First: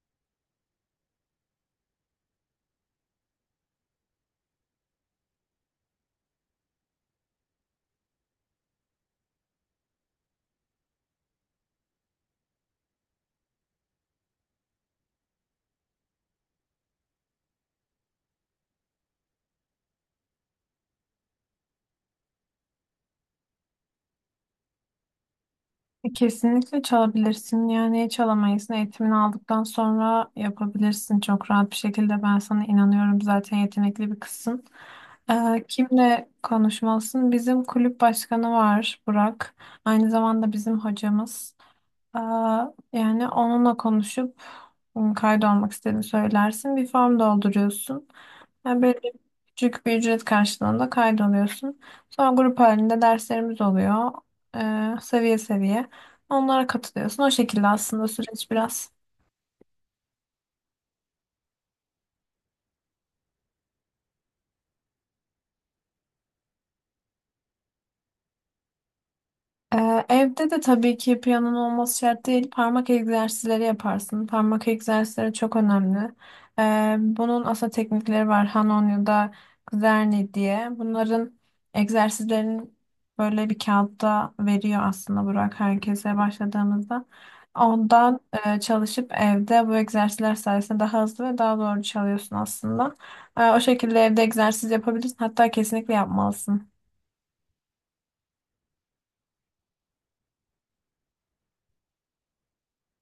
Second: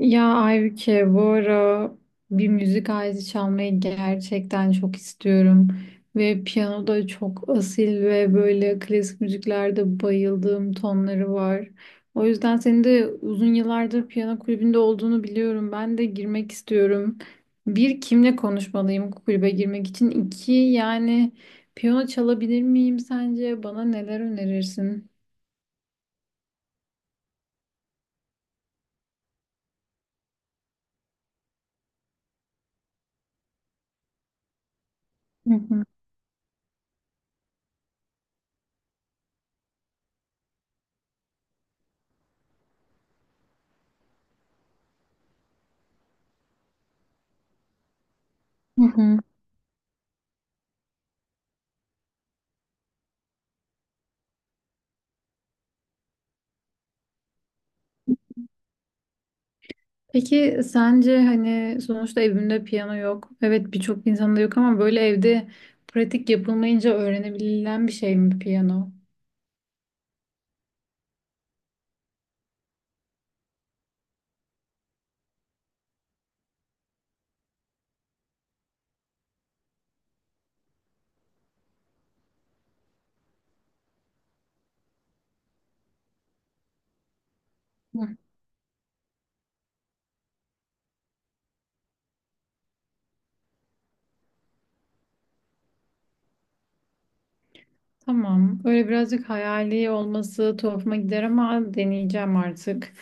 Ya Aybüke, bu ara bir müzik aleti çalmayı gerçekten çok istiyorum. Ve piyano da çok asil ve böyle klasik müziklerde bayıldığım tonları var. O yüzden senin de uzun yıllardır piyano kulübünde olduğunu biliyorum. Ben de girmek istiyorum. Bir, kimle konuşmalıyım kulübe girmek için? İki, yani piyano çalabilir miyim sence? Bana neler önerirsin? Kesinlikle çalabilirsin. Yani çalamayız. Eğitimini aldıktan sonra yapabilirsin çok rahat bir şekilde. Ben sana inanıyorum. Zaten yetenekli bir kızsın. Hı hı. Kimle konuşmalısın? Bizim kulüp başkanı var Burak. Aynı zamanda bizim hocamız. Ee, Yani onunla konuşup kaydolmak istediğini söylersin. Bir form dolduruyorsun. Yani Hı böyle hı. küçük bir ücret karşılığında kaydoluyorsun. Sonra grup halinde derslerimiz oluyor. Seviye seviye. Onlara katılıyorsun. O şekilde aslında süreç biraz. Peki sence hani sonuçta evimde piyano yok. Evet, birçok insanda yok ama böyle evde pratik yapılmayınca öğrenebilen bir şey mi piyano? Evde de tabii ki piyanonun olması şart değil. Parmak egzersizleri yaparsın. Parmak egzersizleri çok önemli. Bunun aslında teknikleri var. Hanon ya da Kuzerni diye. Bunların egzersizlerini böyle bir kağıtta veriyor aslında Burak herkese başladığımızda. Hı. Ondan çalışıp evde bu egzersizler sayesinde daha hızlı ve daha doğru çalıyorsun aslında. O şekilde evde egzersiz yapabilirsin. Hatta kesinlikle yapmalısın. Tamam. Öyle birazcık hayali olması tuhafıma gider ama deneyeceğim artık.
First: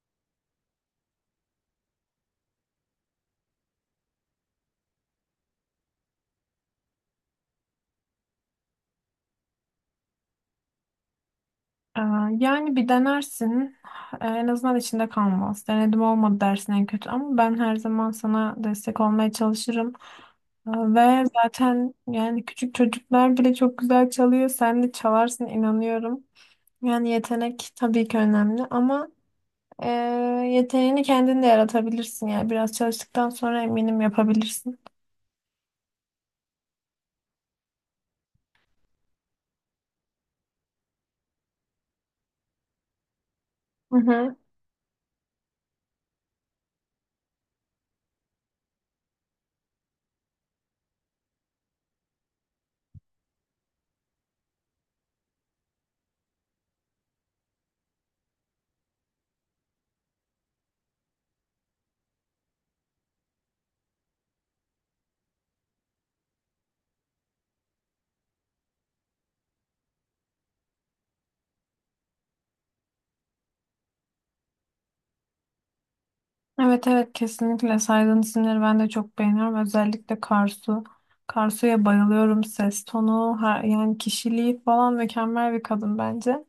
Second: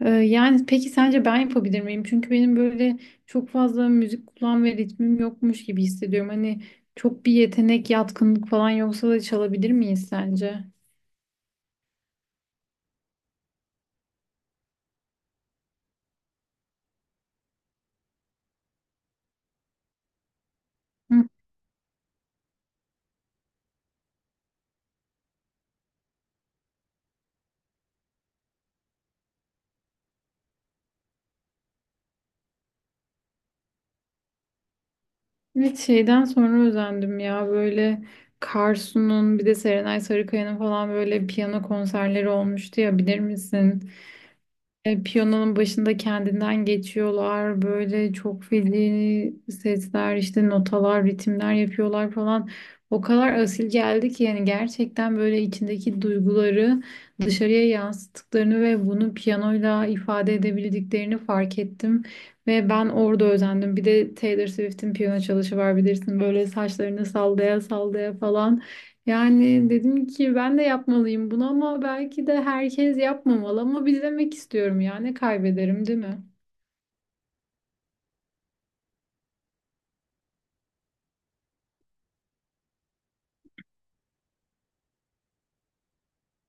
Yani peki sence ben yapabilir miyim? Çünkü benim böyle çok fazla müzik kulağım ve ritmim yokmuş gibi hissediyorum. Hani çok bir yetenek, yatkınlık falan yoksa da çalabilir miyiz sence? Ee, Yani bir denersin. En azından içinde kalmaz. Denedim olmadı dersin en kötü ama ben her zaman sana destek olmaya çalışırım. Ve zaten yani küçük çocuklar bile çok güzel çalıyor. Sen de çalarsın inanıyorum. Yani yetenek tabii ki önemli ama e, yeteneğini kendin de yaratabilirsin. Yani biraz çalıştıktan sonra eminim yapabilirsin. Evet, şeyden sonra özendim ya, böyle Karsu'nun bir de Serenay Sarıkaya'nın falan böyle piyano konserleri olmuştu ya, bilir misin? Piyanonun başında kendinden geçiyorlar, böyle çok feci sesler işte, notalar, ritimler yapıyorlar falan, o kadar asil geldi ki yani gerçekten böyle içindeki duyguları dışarıya yansıttıklarını ve bunu piyanoyla ifade edebildiklerini fark ettim ve ben orada özendim. Bir de Taylor Swift'in piyano çalışı var, bilirsin, böyle saçlarını sallaya sallaya falan. Yani dedim ki ben de yapmalıyım bunu, ama belki de herkes yapmamalı ama bir demek istiyorum ya, ne kaybederim değil mi? Evet, evet, kesinlikle saydığın isimleri ben de çok beğeniyorum. Özellikle Karsu. Karsu'ya bayılıyorum. Ses tonu, yani kişiliği falan mükemmel bir kadın bence.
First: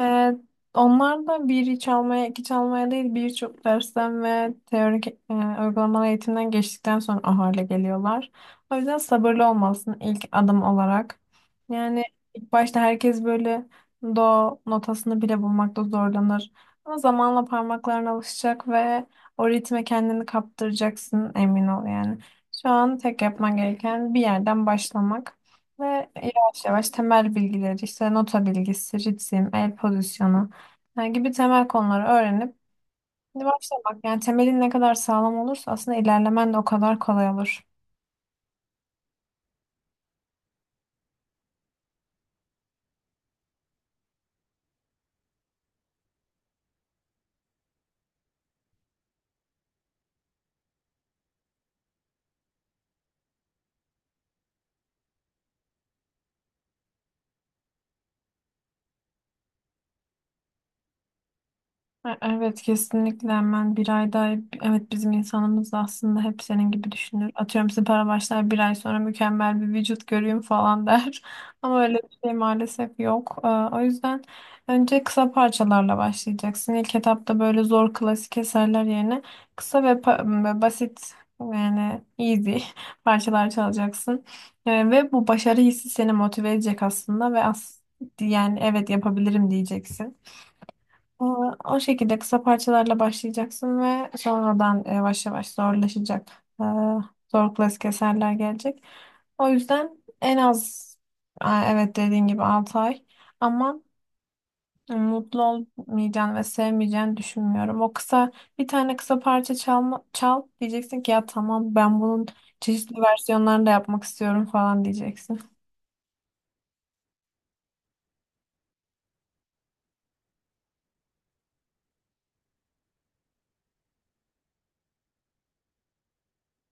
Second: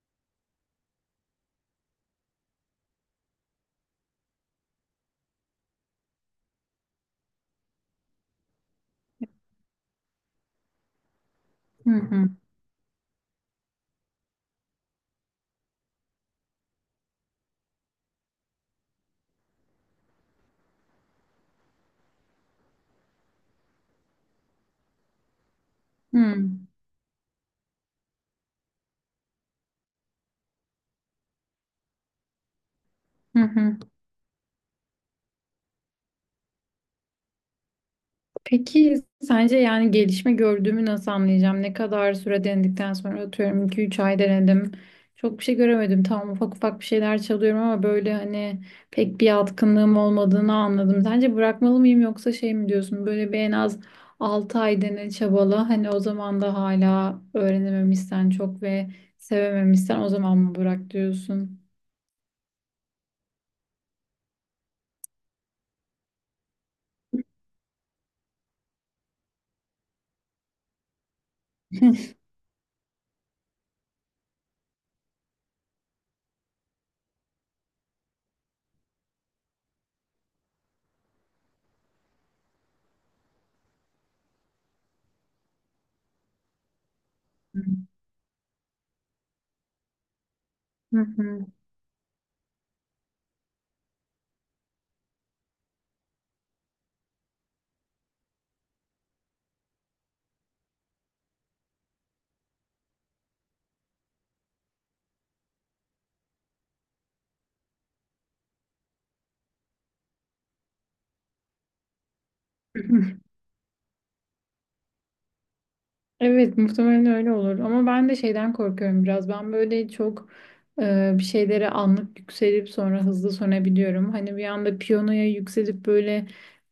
Ee, Onlar da bir çalmaya, iki çalmaya değil birçok dersten ve teorik uygulamalı eğitimden geçtikten sonra o hale geliyorlar. O yüzden sabırlı olmalısın ilk adım olarak. Hı Yani hı. ilk başta herkes böyle do notasını bile bulmakta zorlanır. Ama zamanla parmaklarına alışacak ve o ritme kendini kaptıracaksın emin ol yani. Şu an tek yapman gereken bir yerden başlamak ve Hı yavaş yavaş temel bilgileri, işte nota bilgisi, ritim, el pozisyonu yani gibi temel konuları öğrenip hı. Hı. başlamak. Yani temelin ne kadar sağlam olursa aslında ilerlemen de o kadar kolay olur. Peki sence yani gelişme gördüğümü nasıl anlayacağım? Ne kadar süre denedikten sonra, atıyorum iki üç ay denedim. Çok bir şey göremedim. Tamam, ufak ufak bir şeyler çalıyorum ama böyle hani pek bir yatkınlığım olmadığını anladım. Sence bırakmalı mıyım, yoksa şey mi diyorsun? Böyle bir en az 6 ay dene, çabala. Hani o zaman da hala öğrenememişsen çok ve sevememişsen, o zaman mı bırak diyorsun? Evet, kesinlikle, hemen bir ay daha evet, bizim insanımız da aslında hep senin gibi düşünür. Atıyorum, spora başlar, bir ay sonra mükemmel bir vücut göreyim falan der. Ama öyle bir şey maalesef yok. O yüzden önce kısa parçalarla başlayacaksın. İlk etapta böyle zor klasik eserler yerine kısa ve basit, yani easy parçalar çalacaksın. Ve bu başarı hissi seni motive edecek aslında ve yani evet, yapabilirim diyeceksin. Hı Ee, O şekilde kısa parçalarla başlayacaksın ve sonradan yavaş yavaş zorlaşacak. Ee, Zor klasik eserler gelecek. O yüzden en az, evet, dediğin gibi 6 ay, ama mutlu olmayacağını ve sevmeyeceğini düşünmüyorum. O kısa, bir tane kısa parça çal diyeceksin ki ya tamam, ben bunun çeşitli hı. versiyonlarını da yapmak istiyorum falan diyeceksin. Evet, muhtemelen öyle olur ama ben de şeyden korkuyorum biraz. Ben böyle çok bir şeylere anlık yükselip sonra hızlı sönebiliyorum. Hani bir anda piyanoya yükselip böyle,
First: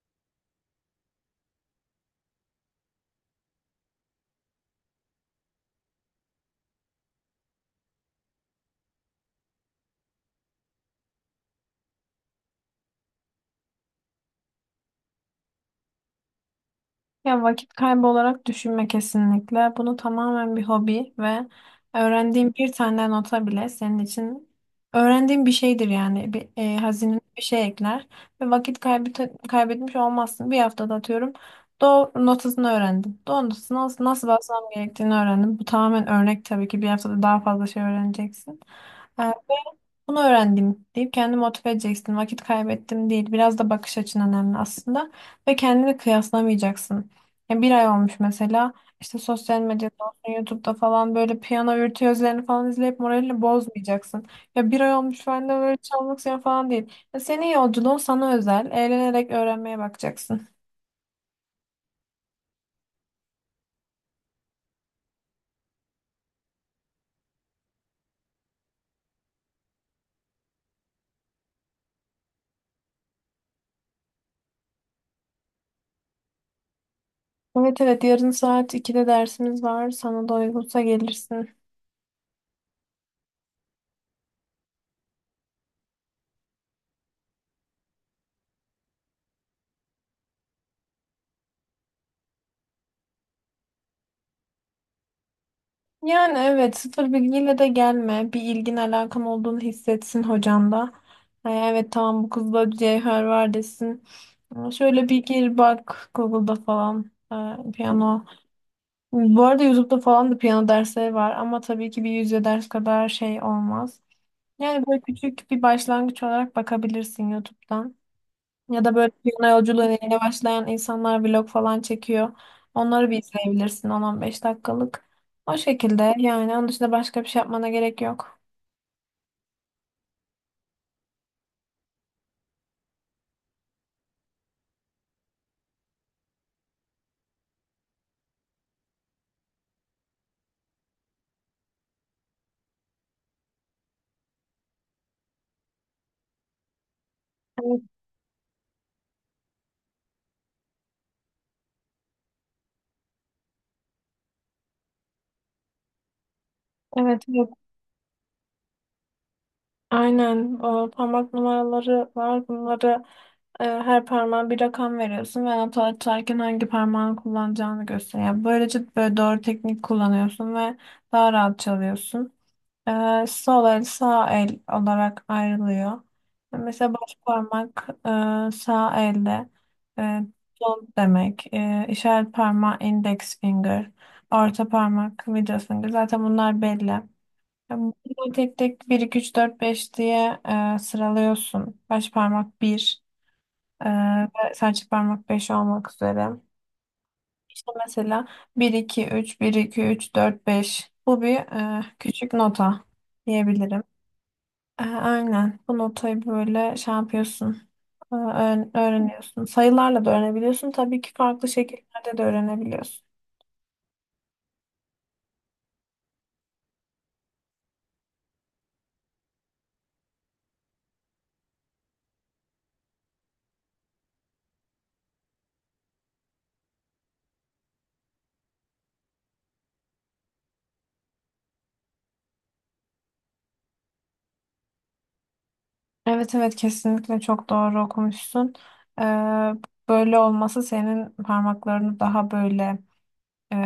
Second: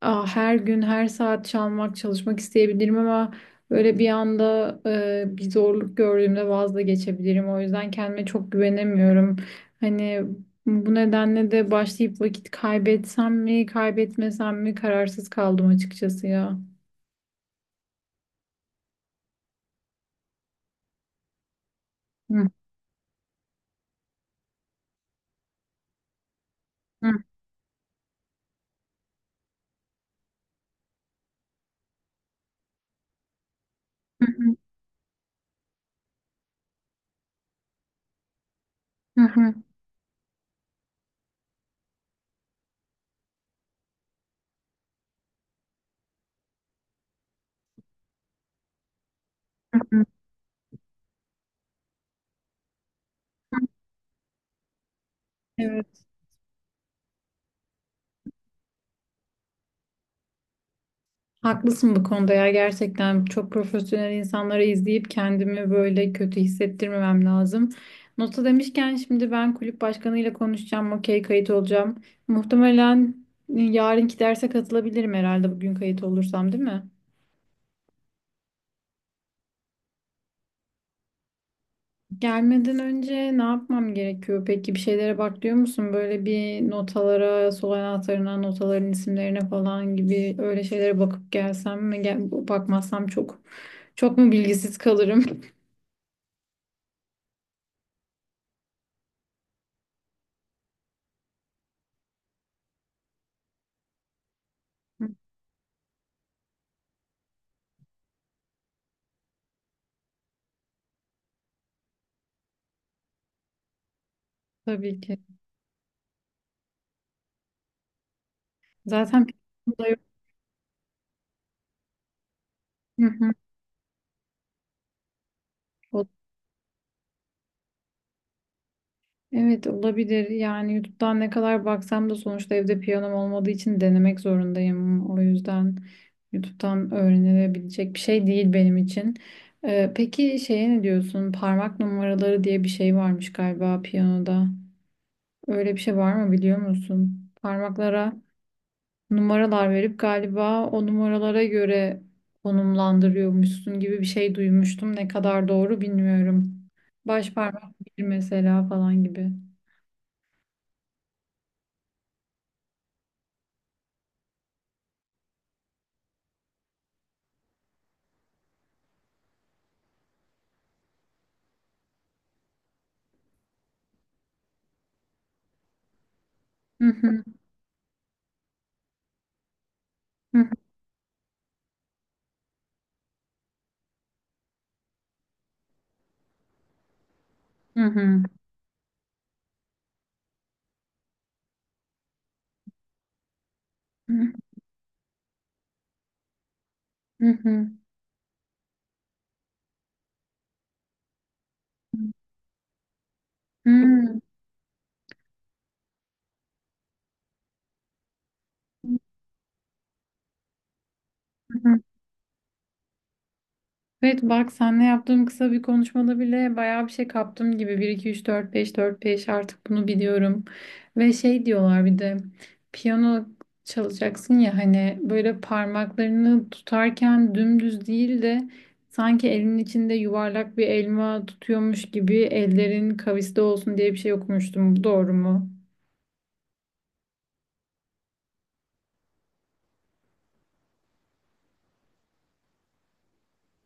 aa, her gün her saat çalmak, çalışmak isteyebilirim ama böyle bir anda bir zorluk gördüğümde vazgeçebilirim. O yüzden kendime çok güvenemiyorum, hani bu nedenle de başlayıp vakit kaybetsem mi, kaybetmesem mi, kararsız kaldım açıkçası ya. Ya vakit kaybı olarak düşünme kesinlikle. Bunu tamamen bir hobi ve Hı öğrendiğin bir tane nota bile senin için öğrendiğin bir şeydir yani. Hı, Hazine bir şey ekler ve vakit kaybetmiş olmazsın. Bir haftada atıyorum do notasını öğrendim. Do notasını hı nasıl basmam gerektiğini öğrendim. Bu tamamen örnek, tabii ki bir haftada daha fazla şey öğreneceksin. hı, Bunu öğrendim deyip kendini motive edeceksin. Vakit kaybettim değil. Biraz da bakış açın önemli aslında. Ve kendini kıyaslamayacaksın. Ya bir ay olmuş mesela, işte sosyal hı medyada hı. olsun, YouTube'da falan böyle piyano virtüözlerini falan izleyip moralini bozmayacaksın. Ya bir ay olmuş ben de böyle Evet, çalmak istiyorum falan değil. Ya senin yolculuğun sana özel. Eğlenerek öğrenmeye bakacaksın. haklısın bu konuda ya. Gerçekten çok profesyonel insanları izleyip kendimi böyle kötü hissettirmemem lazım. Nota demişken, şimdi ben kulüp başkanıyla konuşacağım, okey, kayıt olacağım. Muhtemelen yarınki derse katılabilirim herhalde, bugün kayıt olursam, değil mi? Evet, evet, yarın saat 2'de dersimiz var. Sana da uygunsa gelirsin. Gelmeden önce ne yapmam gerekiyor? Peki bir şeylere bak diyor musun? Böyle bir notalara, sol anahtarına, notaların isimlerine falan gibi öyle şeylere bakıp gelsem mi? Bakmazsam çok mu bilgisiz kalırım? Yani evet, sıfır bilgiyle de gelme. Bir ilgin alakan olduğunu hissetsin hocan da. Ha, evet, tamam, bu kızda cevher var desin. Ama şöyle Hı. bir gir bak Google'da falan, ha, piyano. Bu arada YouTube'da falan da piyano dersleri var ama tabii ki bir yüzde ders kadar şey olmaz. Yani Tabii böyle ki. küçük bir başlangıç olarak bakabilirsin YouTube'dan. Ya da böyle Zaten piyano piyano yolculuğuna yok. yeni başlayan insanlar vlog falan çekiyor. Hı Onları bir hı. izleyebilirsin, 10 beş dakikalık. O O- şekilde yani onun dışında başka bir şey yapmana gerek yok. Evet, olabilir. Yani YouTube'dan ne kadar baksam da sonuçta evde piyanom olmadığı için denemek zorundayım. O yüzden YouTube'dan öğrenilebilecek bir şey değil benim için. Peki şeye ne diyorsun? Parmak numaraları diye bir şey varmış galiba piyanoda. Öyle bir şey var mı, biliyor musun? Evet, Parmaklara numaralar verip galiba o numaralara göre konumlandırıyormuşsun gibi bir şey duymuştum. Ne kadar doğru bilmiyorum. evet, Baş evet. parmak bir mesela falan gibi. Aynen. O parmak numaraları var. Bunları her parmağa bir rakam veriyorsun ve nota atarken hangi parmağını kullanacağını gösteriyor. Yani böylece böyle doğru teknik kullanıyorsun ve daha rahat çalıyorsun. Sol el, sağ el olarak ayrılıyor. Hı Mesela baş hı, parmak sağ elde e, hı don't demek. İşaret parmağı, index finger. Orta parmak, middle finger. Zaten bunlar belli. Yani hı, bunları tek tek bir 2 3 4 5 diye sıralıyorsun. Baş parmak bir, e, hı hı, ve serçe parmak 5 olmak üzere. hı hı, İşte mesela bir iki üç, bir iki üç dört beş. Bu bir küçük nota hı diyebilirim. hı, Aynen. Bu notayı böyle şey yapıyorsun. Öğreniyorsun. Sayılarla da öğrenebiliyorsun. Tabii ki farklı hı hı. şekillerde de öğrenebiliyorsun. Evet bak, seninle yaptığım kısa bir konuşmada bile bayağı bir şey kaptım gibi. Bir, iki, üç, dört, beş, dört, beş, artık bunu biliyorum. Ve şey diyorlar bir de, piyano çalacaksın ya, hani böyle parmaklarını tutarken dümdüz değil de sanki elinin içinde yuvarlak bir elma tutuyormuş gibi ellerin kaviste olsun diye bir şey okumuştum. Bu doğru mu? Evet, evet, kesinlikle çok doğru okumuşsun. E, Böyle olması senin parmaklarını daha böyle e,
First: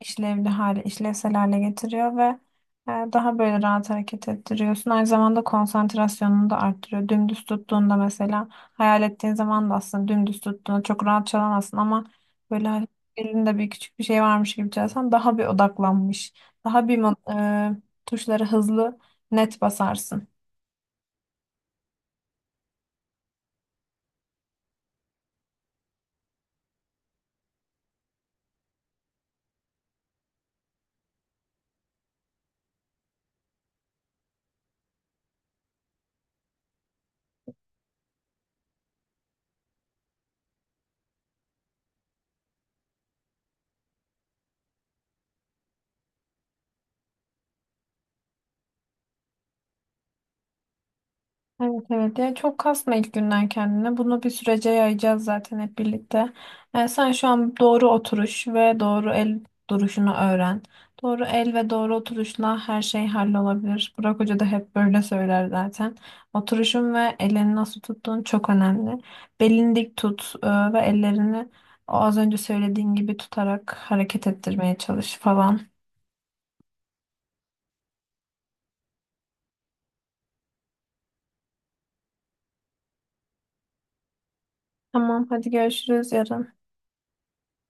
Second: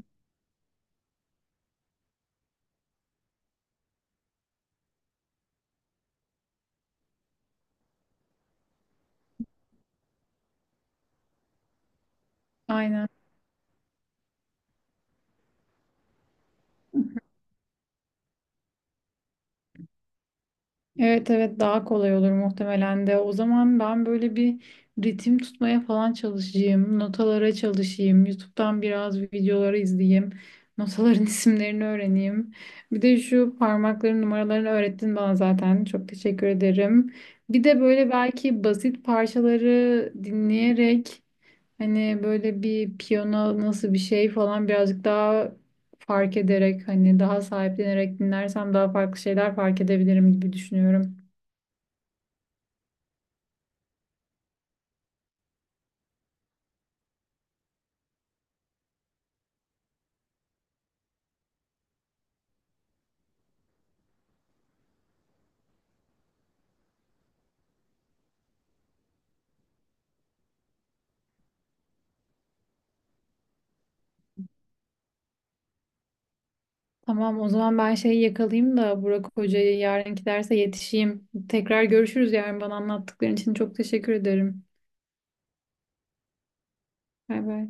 işlevsel hale getiriyor ve daha böyle rahat hareket ettiriyorsun. Aynı zamanda konsantrasyonunu da arttırıyor. Dümdüz tuttuğunda mesela, hayal ettiğin zaman da aslında dümdüz tuttuğunda çok rahat çalamazsın ama böyle hani Aynen. elinde bir küçük bir şey varmış gibi çalsan daha bir odaklanmış, daha bir mo- e, tuşları hızlı, net basarsın. Evet evet, daha kolay olur muhtemelen de. O zaman ben böyle bir ritim tutmaya falan çalışayım. Notalara çalışayım. YouTube'dan biraz videoları izleyeyim. Notaların isimlerini öğreneyim. Bir de şu parmakların numaralarını öğrettin bana zaten. Çok teşekkür ederim. Bir de böyle belki basit parçaları dinleyerek, hani böyle bir piyano nasıl bir şey falan birazcık daha fark ederek, hani daha sahiplenerek dinlersem daha farklı şeyler fark edebilirim gibi düşünüyorum. Evet, evet, ya çok kasma ilk günden kendine. Bunu bir sürece yayacağız zaten hep birlikte. Yani sen şu an doğru oturuş ve doğru el duruşunu öğren. Doğru el ve doğru oturuşla her şey hallolabilir. Burak Hoca da hep böyle söyler zaten. Oturuşun ve elini nasıl tuttuğun çok önemli. Belini dik tut ve ellerini o az önce söylediğin gibi tutarak hareket ettirmeye çalış falan. Tamam, o zaman ben şeyi yakalayayım da Burak Hoca'yı, yarınki derse yetişeyim. Tekrar görüşürüz yarın. Bana anlattıkların için çok teşekkür ederim. Tamam, hadi görüşürüz yarın. Bay bay.